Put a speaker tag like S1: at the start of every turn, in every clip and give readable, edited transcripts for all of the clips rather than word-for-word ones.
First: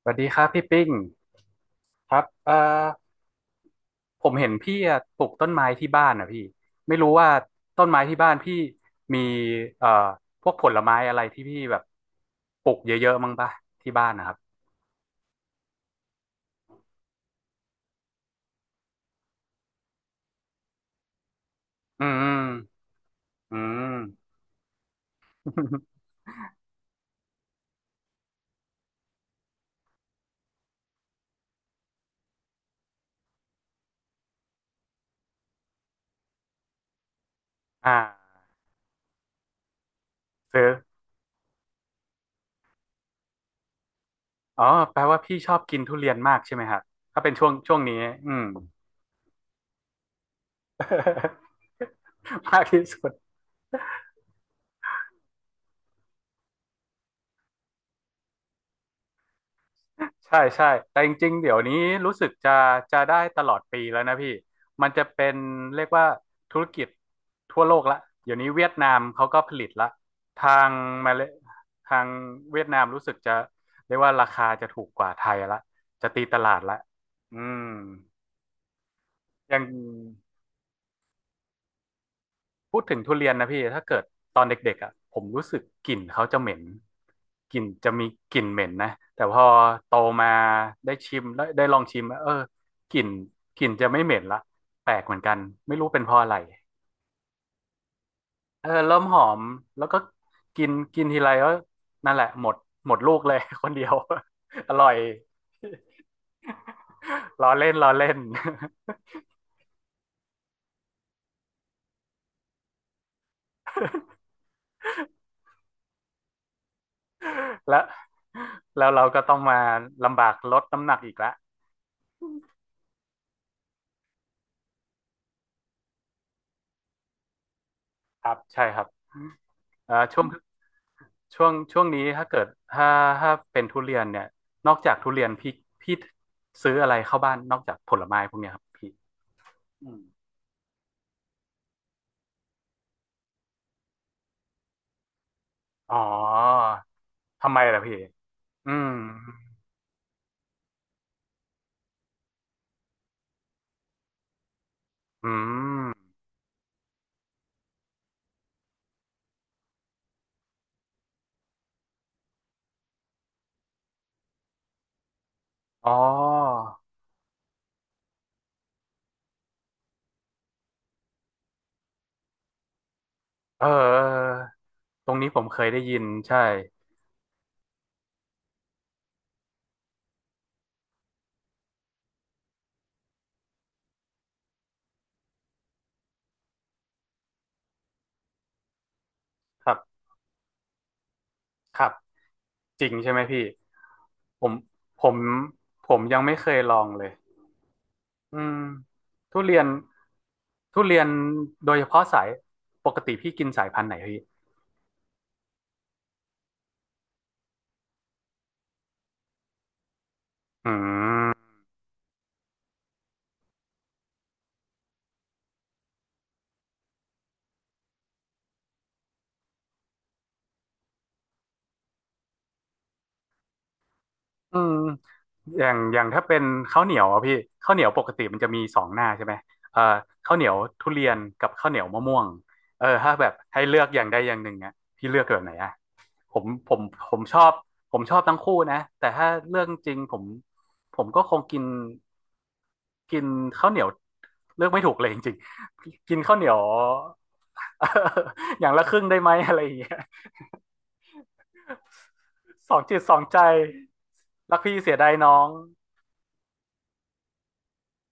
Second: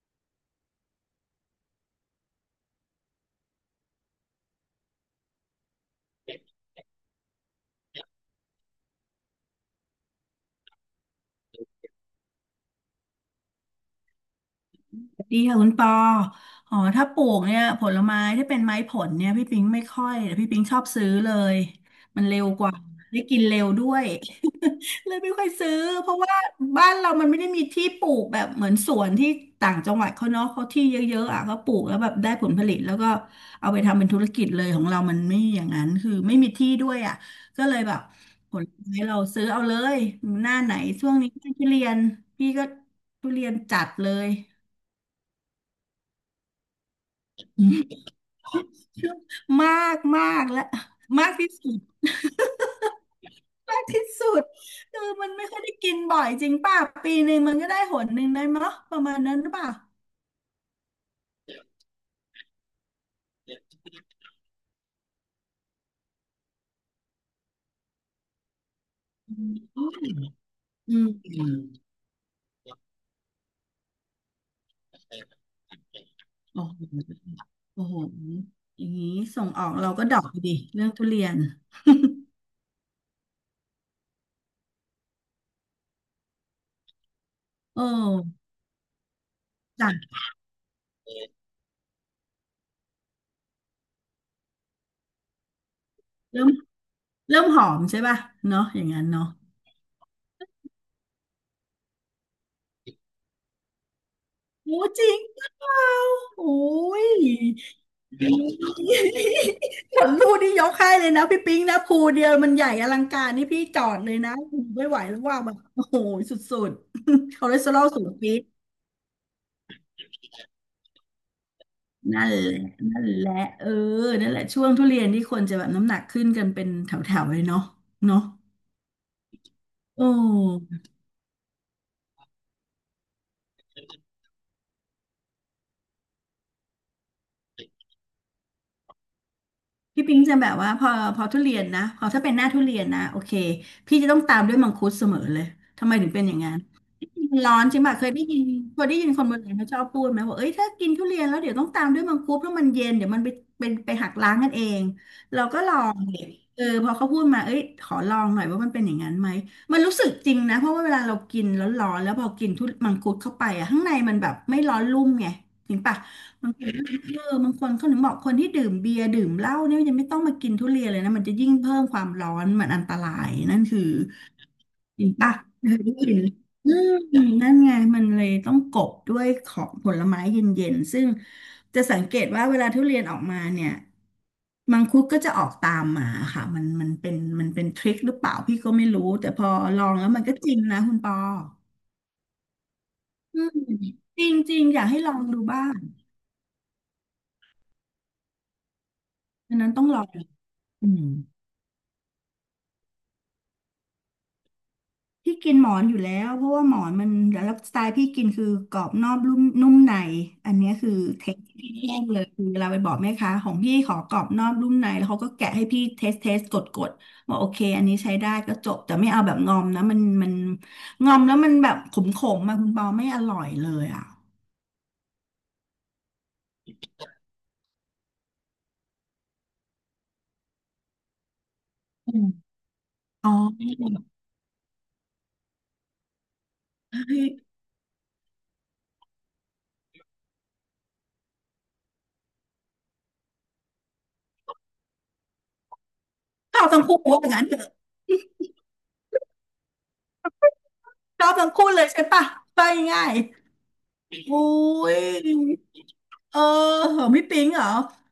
S1: สวัสดีครับพี่ปิ้งครับผมเห็นพี่อะปลูกต้นไม้ที่บ้านนะพี่ไม่รู้ว่าต้นไม้ที่บ้านพี่มีเอ่อพวกผลไม้อะไรที่พี่แบบปลูกเยอะๆมั้งปะที่บ้านนะครับ
S2: ดีค่ะคุณปออ๋อถ้าปลูกเนี่ยผลไม้ที่เป็นไม้ผลเนี่ยพี่ปิงไม่ค่อยแต่พี่ปิงชอบซื้อเลย
S1: อื
S2: มันเร็
S1: ม
S2: วกว่าได้กิน
S1: อื
S2: เร็วด้
S1: ม
S2: วย เลยไม่ค่อยซื้อเพ ราะว่าบ้านเรามันไม่ได้มีที่ปลูกแบบเหมือนสวนที่ต่างจังหวัดเขาเนาะเขาที่เยอะๆอ่ะก็ปลูกแล้วแบบได้ผลผลิตแล้วก็เอาไปทำเป็นธุรกิจเลยของเรามันไม่อย่างนั้นคือไม่มีที่ด้วยอ่ะก็เลยแบ
S1: อ่า
S2: บผลไม้เราซื้อเอาเลยหน้า
S1: ซื้อ
S2: ไหนช่วงนี้ทุเรียนพี่ก็ทุเรียนจัดเลย
S1: อ๋อแปลว่าพี่ชอบกินทุเรียนมากใช่ไหมครับถ้าเป็นช่วงช่วงนี้อืม
S2: มากมากและมากที่สุด
S1: มากที่สุด
S2: มากที่สุดคือมันไม่ค่อยได้กินบ่อยจริงป่ะปีหนึ่งมันก็ได้หนหนึ่งได้มั้งประมาณนั้นหรือเปล่า
S1: ใช่ใช่แต่จริงๆเดี๋ยวนี้รู้สึกจะจะได้ตลอดปีแล้วนะพี่มันจะเป็นเรียกว่าธุรกิจทั่วโลกละเดี๋ยวนี้เวียดนามเขา
S2: อื
S1: ก็ผลิตละ
S2: ม
S1: ทาง
S2: อื
S1: มาเล
S2: ม
S1: ทางเวียดนามรู้สึกจะเรียกว่าราคาจะถูกกว่าไทยละจะตีตลาด
S2: โอ้โ
S1: ละอื
S2: ห
S1: ม
S2: โอ้โหอย่างนี้ส่ง
S1: ยั
S2: อ
S1: ง
S2: อกเราก็ดรอกดีเรื่องทุเรียน
S1: พูดถึงทุเรียนนะพี่ถ้าเกิดตอนเด็กๆอ่ะผมรู้สึกกลิ่นเขาจะเหม็นกลิ่น
S2: โอ้
S1: จะมีกลิ่นเหม็นนะแต่พอ
S2: จั
S1: โต
S2: ด
S1: มาได้ชิมได้ได้ลองชิมเออกลิ่นกลิ่นจะไม่เหม็นละแปลกเหมือนกันไม่รู้เป็นเพราะอะไร
S2: เริ่มหอมใช่ป่ะ
S1: เอ
S2: เนาะ
S1: อ
S2: อย่าง
S1: เริ่ม
S2: นั้น
S1: หอ
S2: เนาะ
S1: มแล้วก็กินกินทีไรก็นั่นแหละหมดหมดลูกเลย คนเดียว อ
S2: โอ้
S1: ร่อย
S2: จริงหรือเปล่าโอ้ย
S1: ล้อเล่นล้อเล่น
S2: ผลลูกที่ยกให้เลยนะพี่ปิ๊งนะภูเดียวมันใหญ่อลังการนี่พี่จอดเลยนะไม่ไหวแล้วว่าแบบโอ้โหสุดๆคอเลส เตอร
S1: และ
S2: อลสูงปี๊ด
S1: แล้วเราก็ต้องมาลำบากลดน้ำหนักอีกแล้ว
S2: นั่นแหละนั่นแหละเออนั่นแหละช่วงทุเรียนที่คนจะแบบน้ำหนักขึ้นกันเป็นแถวๆเลยเนาะเนาะ
S1: ครับใช่ครับ
S2: โอ
S1: ช่วง
S2: ้
S1: ช่วงช่วงนี้ถ้าเกิดถ้าถ้าเป็นทุเรียนเนี่ยนอกจากทุเรียนพี่พี่ซื้ออะไรเข้าบ้านนอกจากผลไม้พวกเนี้ยครับพี่อืม
S2: พี่ปิ๊งจะแบบว่าพอพอทุเรียนนะพอถ้าเป็นหน้าทุเรียนนะโอเคพี่จะต้องตามด้วยมังคุดเสมอเลยทำไม
S1: อ๋อ
S2: ถึงเป็นอย่างนั้น มน
S1: ทำ
S2: ร้อ
S1: ไม
S2: นใช่
S1: ล่ะ
S2: ไหม
S1: พี่
S2: เคยได้ยิน
S1: อื
S2: เคย
S1: ม
S2: ได้ยินคนโบราณเขาชอบพูดไหมว่าเอ้ยถ้ากินทุเรียนแล้วเดี๋ยวต้องตามด้วยมังคุดเพราะมันเย็นเดี๋ยวมันไปเป็นไปหักล้างกันเอง
S1: อื
S2: เราก็ลอง
S1: ม
S2: ดิเออพอเขาพูดมาเอ้ยขอลองหน่อยว่ามันเป็นอย่างนั้นไหมมันรู้สึกจริงนะเพราะว่าเวลาเรากินแล้วร้อนแล้วพอกินทุมังคุดเข้าไปอะข้างในมันแบบไม่ร้อนลุ่มไงจริง
S1: อ๋อ
S2: ปะบางคนเออบางคนเขาถึงบอกคนที่ดื่มเบียร์ดื่มเหล้าเนี่ยยังไม่ต้องมากินทุเรียนเลยนะมันจะยิ่งเพิ่มความร้อนมันอันตรายนั่น
S1: เออ
S2: คือ
S1: เออ
S2: เห็
S1: ตร
S2: น
S1: งนี้
S2: ปะ
S1: ผมเค
S2: เค
S1: ยได้
S2: ยได้
S1: ยิน
S2: ยิน
S1: ใช่
S2: อืมนั่นไง มันเลยต้องกบด้วยของผลไม้เย็นๆ ซึ่งจะสังเกตว่าเวลาทุเรียนออกมาเนี่ย มังคุดก็จะออกตามมาค่ะ มันเป็นทริคหรือเปล่าพี่ก็ไม่รู้แต่พอ
S1: ครั
S2: ลอง
S1: บ
S2: แล้วมันก็จริงนะคุณปอ
S1: ครับจริงใช่ไหม
S2: อื
S1: พี่
S2: มจริง
S1: ผ
S2: จ
S1: ม
S2: ริงอยากให้
S1: ผ
S2: ลอ
S1: ม
S2: งดูบ้าง
S1: ผมยังไม่เคยลองเลยอืมทุเรี
S2: อัน
S1: ยน
S2: นั้นต้องลอง
S1: ทุ
S2: อื
S1: เรีย
S2: ม
S1: นโดยเฉพาะสายปกติพี่กินสายพันธุ์ไหนพี่
S2: พี่กินหมอนอยู่แล้วเพราะว่าหมอนมันแล้วสไตล์พี่กินคือกรอบนอกนุ่มในอันเนี้ย
S1: อื
S2: คือเทค
S1: ม
S2: ที่พี่แย่งเลยคือเราไปบอกแม่ค้าของพี่ขอกรอบนอกนุ่มในแล้วเขาก็แกะให้พี่เทสเทสกดกดบอกโอเคอันนี้ใช้ได้ก็จบแต่ไม่เอาแบบงอมนะมันงอมแล้วมันแบบขมขมมาคุณปอไม่อร่อยเลยอ่ะ
S1: อืมอย่างอย่างถ้าเป็นข้าวเหนียวอะพี่ข้าวเหนียวปกติมันจะมีสองหน้าใช่ไหมเอ่อข้าวเหนียวทุเรียนกับข้าวเหนียวมะ
S2: อื
S1: ม่วง
S2: ม
S1: เออถ้าแบ
S2: อ๋อ
S1: บให้เลือกอย่างใดอย่างหนึ่งอะพี่เลือกแบบไหนอะผมผมผมชอบผมชอบทั้งคู่นะแต่ถ้าเรื่องจริงผมผมก็คงกินกินข้าวเหนียวเลือกไม่ถูกเลยจริงๆกินข้าวเหนีย
S2: ช
S1: ว
S2: อบทั้งคู่ว่าอย่างนั้นเถอะ
S1: อย่างละครึ่งได้ไหมอะไรอย่างเงี้ย
S2: ชอบทั้งคู่เลยใช่ปะไป
S1: สองจิต
S2: ง่า
S1: ส
S2: ย
S1: องใจ
S2: ๆอุ้
S1: รักพี่เสีย
S2: ย
S1: ดายน้อง
S2: เออเหรอพี่ปิงเหรอ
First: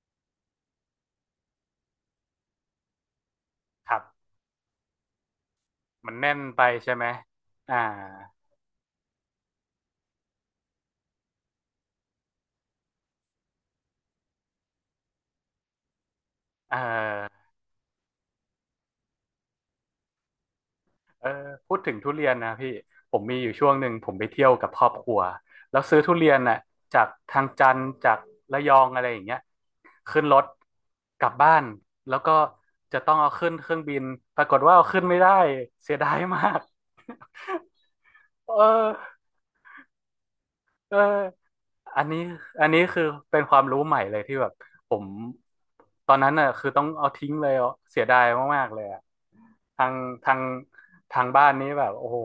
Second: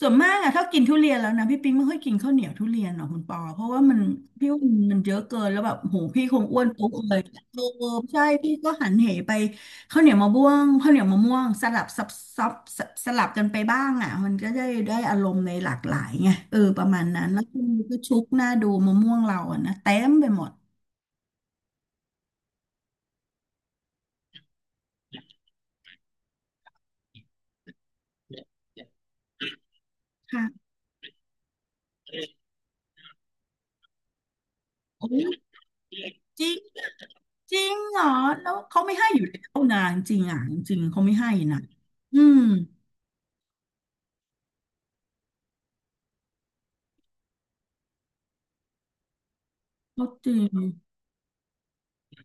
S2: ส่วนมากอะถ้ากินทุเรียนแล้วนะพี่ปิงไม่ค่อยกินข้าวเหนียวทุเรียนหรอกคุณปอเพราะว่า
S1: ค
S2: มั
S1: รั
S2: น
S1: บ
S2: พี่ว่ามันเยอะเกินแล้วแบบโห
S1: มัน
S2: พี่
S1: แน่
S2: ค
S1: น
S2: งอ้
S1: ไป
S2: วนปุ๊บ
S1: ใช่ไหม
S2: เลยเออ
S1: อ่า
S2: ใช่พี่ก็หันเหไปข้าวเหนียวมะม่วงข้าวเหนียวมะม่วงสลับซับซับสสลับกันไปบ้างอะมันก็ได้ได้อารมณ์ในหลากหลายไงเออ
S1: เออ
S2: ประมาณนั้นแล้วก็ชุกหน้าดูมะม่วงเราอะนะเต็มไปหมด
S1: เออพูดถึงทุเรียนนะพี่ ผมมีอยู่ช่วงหนึ่งผมไปเที่ยวกับครอบครัว แล้วซื้อทุเรียนน่ะจากทางจันทร์จากระยองอะไรอย่างเงี้ยขึ้นรถ
S2: ค่ะ
S1: กลับบ้านแล้วก็จะต้องเอาขึ้นเครื่องบินปรากฏว่าเอาขึ้น
S2: โอ้
S1: ไม่ได้
S2: ย
S1: เสียดายมา
S2: จริง
S1: ก
S2: จริงเหรอ แล้
S1: เออ
S2: วเขาไม่ให้อยู่แล้วนะจริงอ่ะจริง
S1: เออ
S2: เขาไม่ให้นะ
S1: อัน
S2: อื
S1: นี้
S2: ม
S1: อันนี้คือเป็นความรู้ใหม่เลยที่แบบผมตอนนั้นน่ะคือต้องเอาทิ้งเลยอ่ะเสียดายมากๆเลยอ่ะทาง
S2: เขาจ
S1: ทา
S2: ริ
S1: ง
S2: ง
S1: ทางบ้านนี้แบบโอ้โห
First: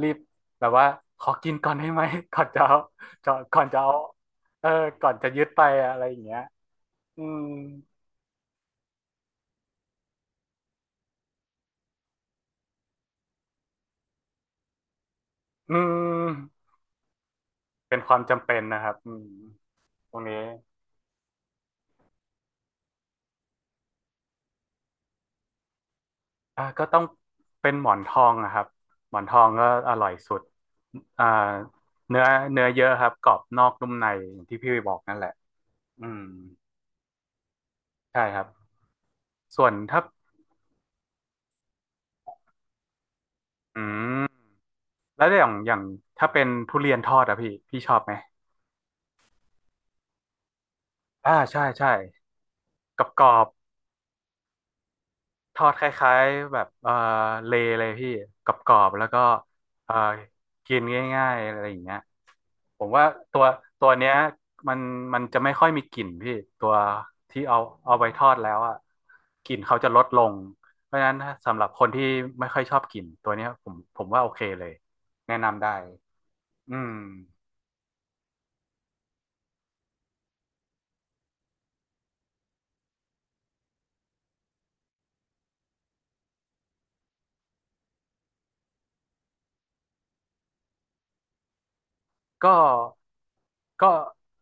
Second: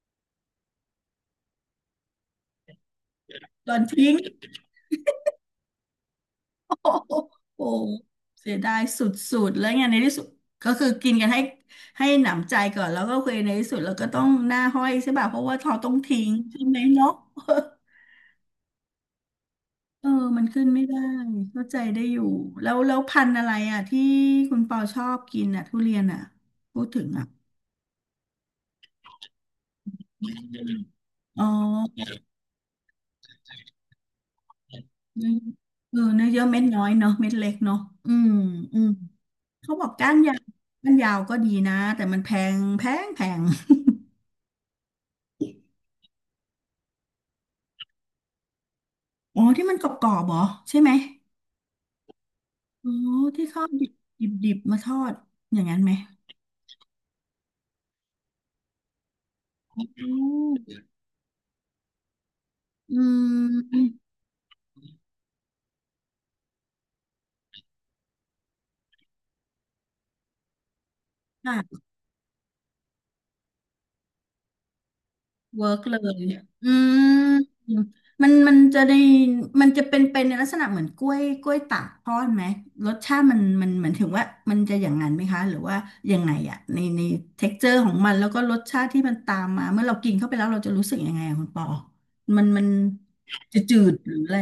S1: รีบแบบว่าขอกินก่อนได้ไหม ก่อนจะเอาจะก่อน
S2: โด
S1: จะ
S2: น
S1: เอา
S2: ทิ้ง
S1: เออก่อนจะยึดไปอะไรอย่างเงี้ย
S2: โอ้โห
S1: อืม
S2: โอ้โหเสียดายสุดๆแล้วไงในที่สุดก็คือกินกันให้หนำใจก่อนแล้วก็เคือในที่สุดเราก็ต้องหน้าห้อยใช่ป่ะเพราะว่า
S1: อื
S2: เขาต้องทิ้งใช่
S1: ม
S2: ไหมเนาะ
S1: เป็นความจำเป็นนะครับอืม
S2: เออ
S1: ตรงนี้
S2: มันขึ้นไม่ได้เข้าใจได้อยู่แล้วพันธุ์อะไรอ่ะที่คุณปอชอบกินอ่ะทุเรียนอ่ะ
S1: อ่ะ
S2: พู
S1: ก็
S2: ด
S1: ต้อ
S2: ถึ
S1: ง
S2: งอ่ะ
S1: เป็นหมอนทองนะครับหมอนทองก็อร่อยสุดอ่า
S2: อ๋อ
S1: เนื้อเนื้อเยอะครับกรอบนอกนุ่มในอย่างที่พี่บอกนั่นแห
S2: เนื้
S1: ละ
S2: อเออ
S1: อืม
S2: เนื้อเยอะเม็ดน้อยเนาะเม็ดเล็กเนาะอื
S1: ใช่
S2: ม
S1: ครับ
S2: อืม
S1: ส่วน
S2: เขาบอก
S1: ถ้า
S2: ก้านยาวก้านยาวก็ดีนะแต่มันแพงแพง
S1: อืมแล้วอย่างอย่างถ้าเป็นทุเรียนทอดอะพี่พี่ชอบไหม
S2: อ๋อที่มันกรอบๆเหรอใช่ไหม
S1: อ่าใช่ใช่
S2: อ๋อ
S1: กรอบกรอ
S2: ที่
S1: บ
S2: เขาดิบดิบๆมาทอด
S1: ท
S2: อย่า
S1: อ
S2: ง
S1: ด
S2: นั้น
S1: ค
S2: ไหม
S1: ล้ายๆแบบเออเลเลยพี่กรอบๆแล้วก็
S2: อื
S1: เออกิ
S2: ม
S1: นง่ายๆอะไรอย่างเงี้ยผม
S2: อื
S1: ว่าตัวตั
S2: ม
S1: วเนี้ยมันมันจะไม่ค่อยมีกลิ่นพี่ตัวที่เอาเอาไปทอดแล้วอ่ะกลิ่นเขาจะลดลงเพราะฉะนั้น
S2: ค่
S1: สำหรับ
S2: ะ
S1: คนที่ไม่ค่อยชอบกลิ่นตัวเนี้ยผมผมว่าโอเคเลยแนะนำได้
S2: เวิร์กเลยอื
S1: อืม
S2: มมันจะได้มันจะเป็นในลักษณะเหมือนกล้วยตากทอดไหม รสชาติมันเหมือนถึงว่ามันจะอย่างนั้นไหมคะ หรือว่ายังไงอะในเท็กเจอร์ของมันแล้วก็รสชาติที่มันตามมาเมื่อเรากินเข้าไปแล้วเราจะรู้สึกยังไงอะคุณปอมัน
S1: ก็
S2: มันจะจื
S1: ก็
S2: ดหรืออะไร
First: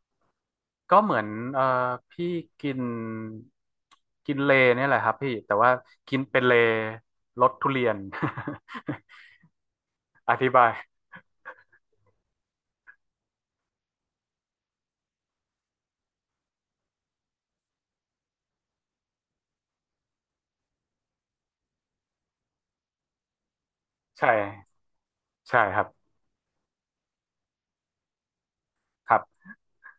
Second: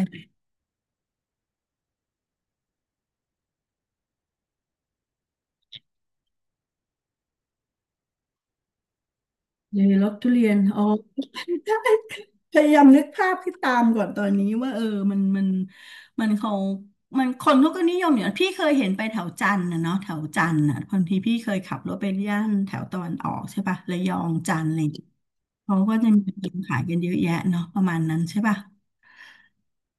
S1: ก็เหมือนเอ่อพี่กินกินเลเนี่ยแหละครับพี่แต่ว่ากินเป็นเลรสทุเรียน
S2: เลยรสทุ
S1: อ
S2: เรี
S1: ธิ
S2: ยน
S1: บาย
S2: อ๋อ ใช่พยายามนึกภาพให้ตามก่อนตอนนี้ว่าเออมันมันมันเขามันคนเขาก็นิยมอย่างพี่เคยเห็นไปแถวจันทร์นะเนาะแถวจันทร์อ่ะบางทีพี่เคยขับรถไปย่านแถวตะวันออกใช่ป่ะระยอ
S1: ใช่
S2: งจันทร์อะไรอย่างเงี้ย
S1: ใช่ค
S2: เขา
S1: รับ
S2: ก็จะมีขายกันเยอะแยะเนาะประมาณนั้นใช่ป่ะ
S1: ครับ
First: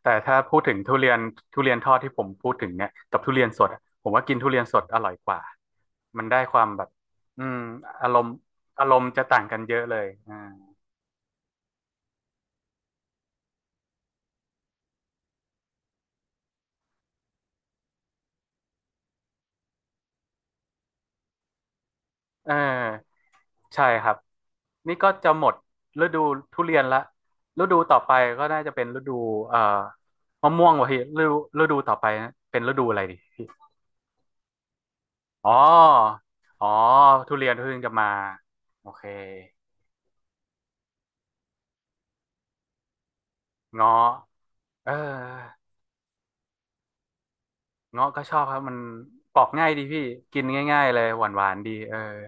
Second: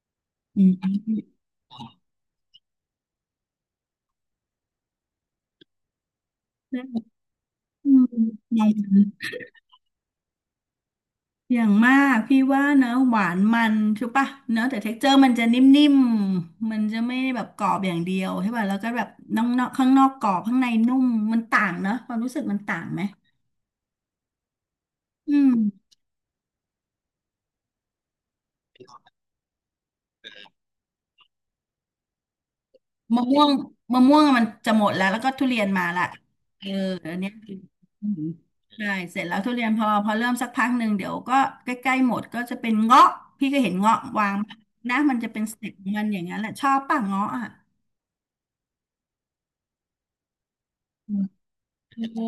S1: แต่ถ้าพูด
S2: อื
S1: ถึงทุ
S2: ม
S1: เรียนทุเรียนทอดที่ผมพูดถึงเนี่ยกับทุเรียนสดอะผมว่ากินทุเรียนสดอร่อยกว่ามันได้ความแบบอืม
S2: อื
S1: อารมณ์อาร
S2: ม
S1: มณ์จะต่างกันเยอะเลยอ่า
S2: อย่างมากพี่ว่านะหวานมันใช่ปะเนอะแต่เท็กเจอร์มันจะนิ่มๆมันจะไม่แบบกรอบอย่างเดียวใช่ป่ะแล้วก็แบบนอกๆข้างนอกกรอบข้างในนุ่มมันต่างเนอะความรู้สึก
S1: เอ
S2: มันต่างไหม
S1: อใช่ครับ นี่ก็จะ
S2: อื
S1: หม
S2: ม
S1: ดฤดูทุเรียนละฤดูต่อไปก็น่าจะเป็นฤดูเอ่อมะม่วงวะพี่ฤดูฤดูต่อไปเป็นฤดูอะไรดิ
S2: มะม่วงมะม่วงมันจะหมดแล้วแล้วก็ทุ
S1: อ๋อ
S2: เรียนมาละ
S1: อ๋
S2: เอ
S1: อ
S2: ออันเนี้ย
S1: ทุเรียนเพิ่งจะมา
S2: อืม
S1: โอ
S2: ใช่
S1: เค
S2: เสร็จแล้วทุเรียนพอเริ่มสักพักหนึ่งเดี๋ยวก็ใกล้ๆหมดก็จะเป็นเงาะพี่ก็เห็นเงาะ
S1: เงาะ
S2: วาง
S1: เออ
S2: นะมันจะเป็นสเต็ปของมันอย่างนั้นแหละชอบป่ะเงาะอ่ะ
S1: เงาะก็ชอบครับมันปอกง่ายดีพี่กินง่ายๆเลยหวานๆดีเออ
S2: เออ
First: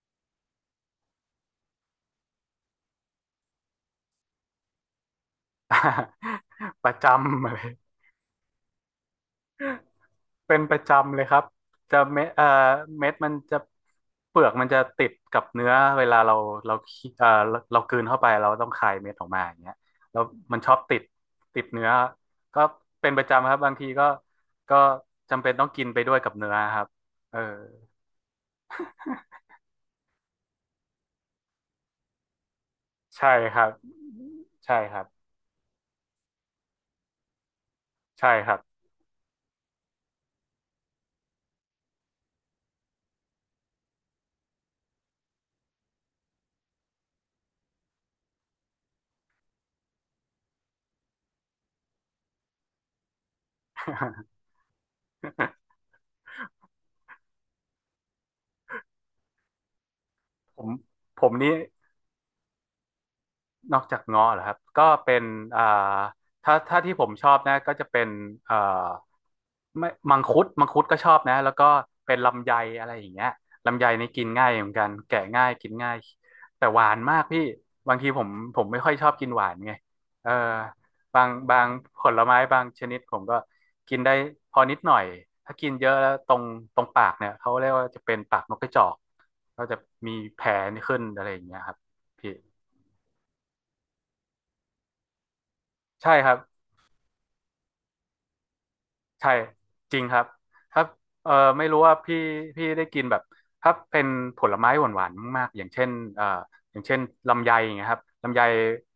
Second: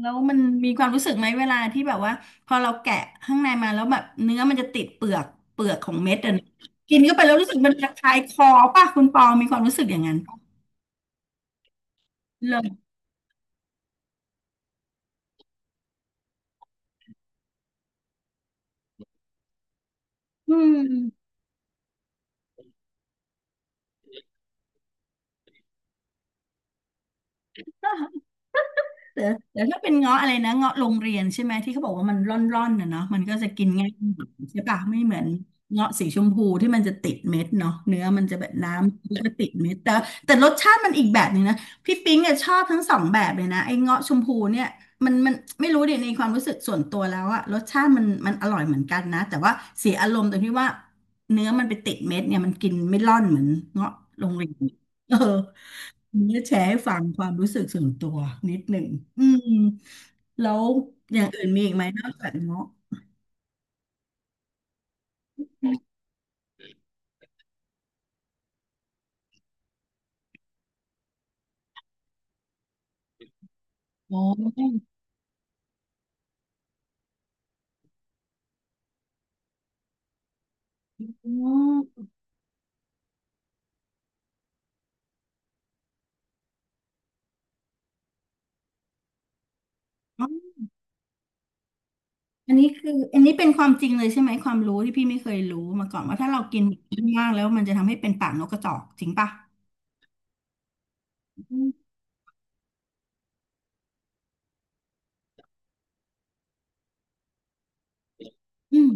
S2: แล้วมันมีความรู้สึกไหมเวลาที่แบบว่าพอเราแกะข้างในมาแล้วแบบเนื้อมันจะติดเปลือกเปลือกของเม็ดอ่ะนะ
S1: ประ
S2: กิน
S1: จ
S2: เข้าไปแล้ว
S1: ำเล
S2: รู้สึกมันจะ
S1: ย
S2: คายคอป่ะคุณปอมีความรู้สึกอย่างนั้นป่ะ
S1: เป็นประจำเลยครับจะเม็ด
S2: เลย
S1: เม็ดมันจะเปลือกมันจะติดกับเนื้อเวลาเราเราเคี้เอ่อเราเรากลืนเข้าไปเราต้องคายเม็ดออกมาอย่างเงี้ยแล้ว
S2: อื
S1: มันชอบติด
S2: ม
S1: ติดเนื้อก็เป็นประจำครับบางทีก็จำเป็นต้องกินไปด้วยกับเนื้อครับเออ
S2: แต่แต่ถ้าเป็นเงาะอะไรนะเงาะโรงเรียนใช่ไหมที่เขาบอกว่ามันร่อนๆน่ะเนาะมัน
S1: ใช่
S2: ก็จะ
S1: ค
S2: กิ
S1: รั
S2: น
S1: บ
S2: ง่ายหน่อยใช่
S1: ใช่
S2: ปะ
S1: ค
S2: ไม่
S1: รับ
S2: เหมือนเงาะสีชมพูที่มันจะติดเม็ดเนาะเนื้อมัน
S1: ใช่
S2: จะแบ
S1: ค
S2: บ
S1: รับ
S2: น้ำมันก็ติดเม็ดแต่แต่รสชาติมันอีกแบบหนึ่งนะพี่ปิ๊งอะชอบทั้งสองแบบเลยนะไอ้เงาะชมพูเนี่ยมันไม่รู้ดิในความรู้สึกส่วนตัวแล้วอะรสชาติมันอร่อยเหมือนกันนะแต่ว่าเสียอารมณ์ตรงที่ว่าเนื้อมันไปติดเม็ดเนี่ยมันกินไม่ร่อนเหมือนเงาะโรงเรียนเออ เนี่ยแชร์ให้ฟังความรู้สึกส่วนตัวนิดหนึ่ง อืมแล้
S1: ผ
S2: ว
S1: ม
S2: อ
S1: ผ
S2: ย่าง
S1: ม
S2: อื่น
S1: นี่
S2: มีอีกไหมนอกจากเงาะ
S1: นอกจากเงาะเหรอครับก็เป็นอ่าถ้าที่ผมชอบนะก็จะเป็นเอ่อไม่มังคุดก็ชอบนะแล้วก็เป็นลำไยอะไรอย่างเงี้ยลำไยนี่
S2: อ๋
S1: กิ
S2: อ
S1: นง่ายเหมือนกันแกะง่ายกินง่ายแต่หวานมากพี่บางทีผมผมไม่ค่อยชอบกินหวานไงเออบา
S2: อ
S1: งบางผ
S2: ๋อ
S1: ลไม้บางชนิดผมก็กินได้พอนิดหน่อยถ้ากินเยอะแล้วตรงปากเนี่ยเขาเรียกว่าจะเป็นปากนกกระจอกก็จะมีแผลขึ้นอะไรอย่างเงี้ยครับพี่
S2: อันนี้คืออันนี้เป็นความจริงเลยใช่ไหมความรู้ที่พี่ไม่เคยรู้มาก่อน
S1: ใช่
S2: ว่า
S1: ค
S2: ถ้า
S1: รับ
S2: เรากินมากแล้วมันจะทำให้เป็นปากนกกระจอกจริง
S1: ใช่
S2: ปะ
S1: จริงครับถ้าเออ
S2: อื
S1: ไม่
S2: ม
S1: รู้ว่าพี่ได้กินแบบถ้าเป็นผลไม้หวานๆมากๆอย่างเช่นเอ่ออย่างเช่นลำไยอย่างเงี้ยครับ
S2: อืม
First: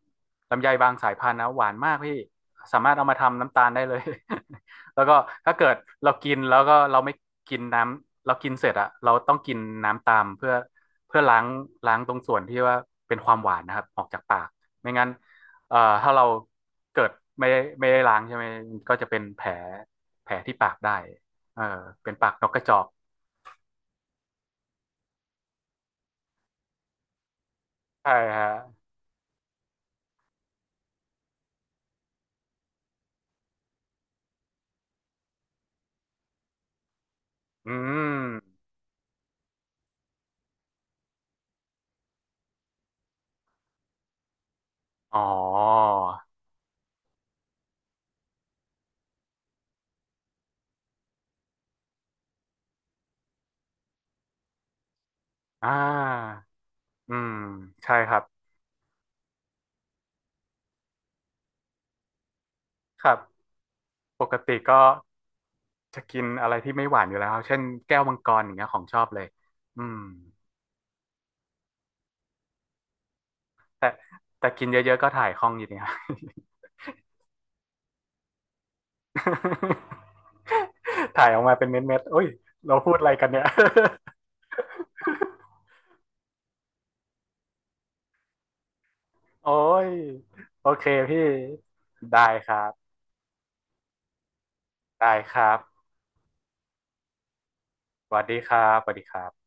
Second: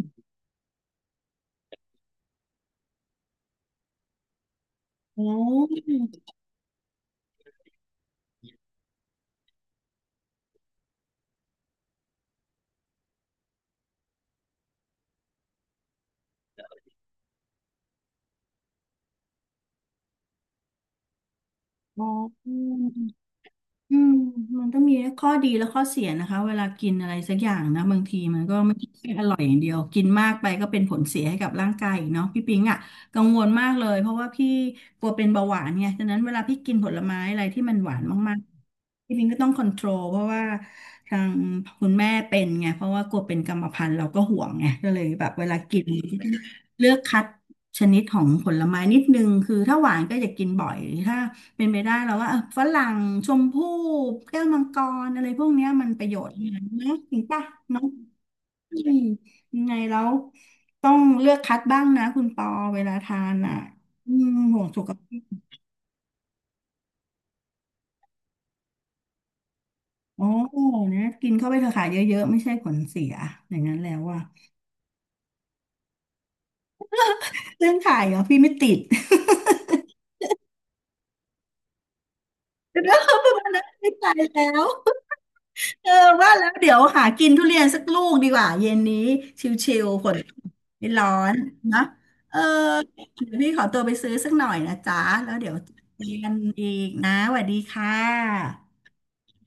S1: ลำไยบางสายพันธุ์นะหวานมากพี่สามารถเอามาทำน้ำตาลได้เลย แล้วก็
S2: โอ
S1: ถ้าเกิด
S2: ้
S1: เรากินแล้วก็เราไม่กินน้ำเรากินเสร็จอะเราต้องกินน้ำตามเพื่อเพื่อล้างตรงส่วนที่ว่าเป็นความหวานนะครับออกจากปากไม่งั้นถ้าเราเกิดไม่ได้ล้างใช่ไหมก็จะเป็นแผล แผลที่ปากได้เออ
S2: อ๋
S1: เป็นปากนกกระจ
S2: อ
S1: อก
S2: อืมมันก็มีข้อดีและข้อเสียนะคะเวลากินอะไรสักอย่างนะบาง
S1: ใช่
S2: ทีมัน
S1: ฮะ
S2: ก็ไม่ใช่แค่อร่อยอย่างเดียวกินมากไปก็เป็นผลเสียให้กับร่างกายอีกเนาะพี่ปิงอ่ะกังวลมากเลยเพราะว่าพี่กลัวเป็นเบาหวานไงฉะนั้นเวลาพี่กินผลไม้อะไรที่
S1: อื
S2: มันหวานมาก
S1: ม
S2: ๆพี่ปิงก็ต้องคอนโทรลเพราะว่าทางคุณแม่เป็นไงเพราะว่ากลัวเป็นกรรมพันธุ์เราก็ห่วงไงก็เลย
S1: อ๋อ
S2: แบบเวลากินเลือกคัดชนิดของผลไม้นิดนึงคือถ้าหวานก็อย่ากินบ่อยถ้า เป็นไปได้แล้วว่าเออฝรั่งชมพู่แก้วมังกรอะไรพวกเนี้
S1: อ่
S2: ยมันประโยชน์
S1: า
S2: นะเนอะ
S1: อื
S2: จริง
S1: ม
S2: ป่ะเนาะ
S1: ใช่ครับ
S2: อืมยังไงแล้วต้องเลือกคัดบ้างนะคุณปอเวลา
S1: ครั
S2: ทาน
S1: บ
S2: อ่ะอื
S1: ป
S2: ม
S1: กติ
S2: ห่วง
S1: ก็
S2: สุขภาพ
S1: จะกินอะไรที่ไม่หวานอยู่แล้วครับเช่นแก้วมังกรอย่างเงี้ยของชอบเลยอืม
S2: โอ้เนี่ยกินเข้าไปเถอะค่ะเยอะๆไม่ใช่ผลเสียอย่างนั้น
S1: แต่
S2: แล้วอ่ะ
S1: แต่กินเยอะๆก็ถ่ายคล่องอยู่ดีครับ
S2: เรื่องถ่ายเหรอพี่ไม่ติด
S1: ถ่ายออกมาเป็นเม็ดๆโอ้ยเรา พู
S2: เรื่
S1: ด
S2: อง
S1: อะไรกั
S2: ป
S1: น
S2: ระ
S1: เนี่ย
S2: มาณนั้นไม่ตายแล้ว เออว่าแล้วเดี๋ยวหากินทุเรียนสักลูกดีกว่าเย็นนี้
S1: โอ้
S2: ชิล
S1: ย
S2: ๆฝน
S1: โอเค
S2: ไม่ร้อ
S1: พี่
S2: นนะ
S1: ได้
S2: เออ
S1: ครับ
S2: เดี๋ยวพี่ขอตัวไปซื้อสักหน่อยนะจ๊ะ
S1: ได้
S2: แล้
S1: ค
S2: ว
S1: รั
S2: เดี๋ยว
S1: บ
S2: เจอกันอีกนะสวัสดีค่ะ
S1: สวัสดีครับสวัสดีครับ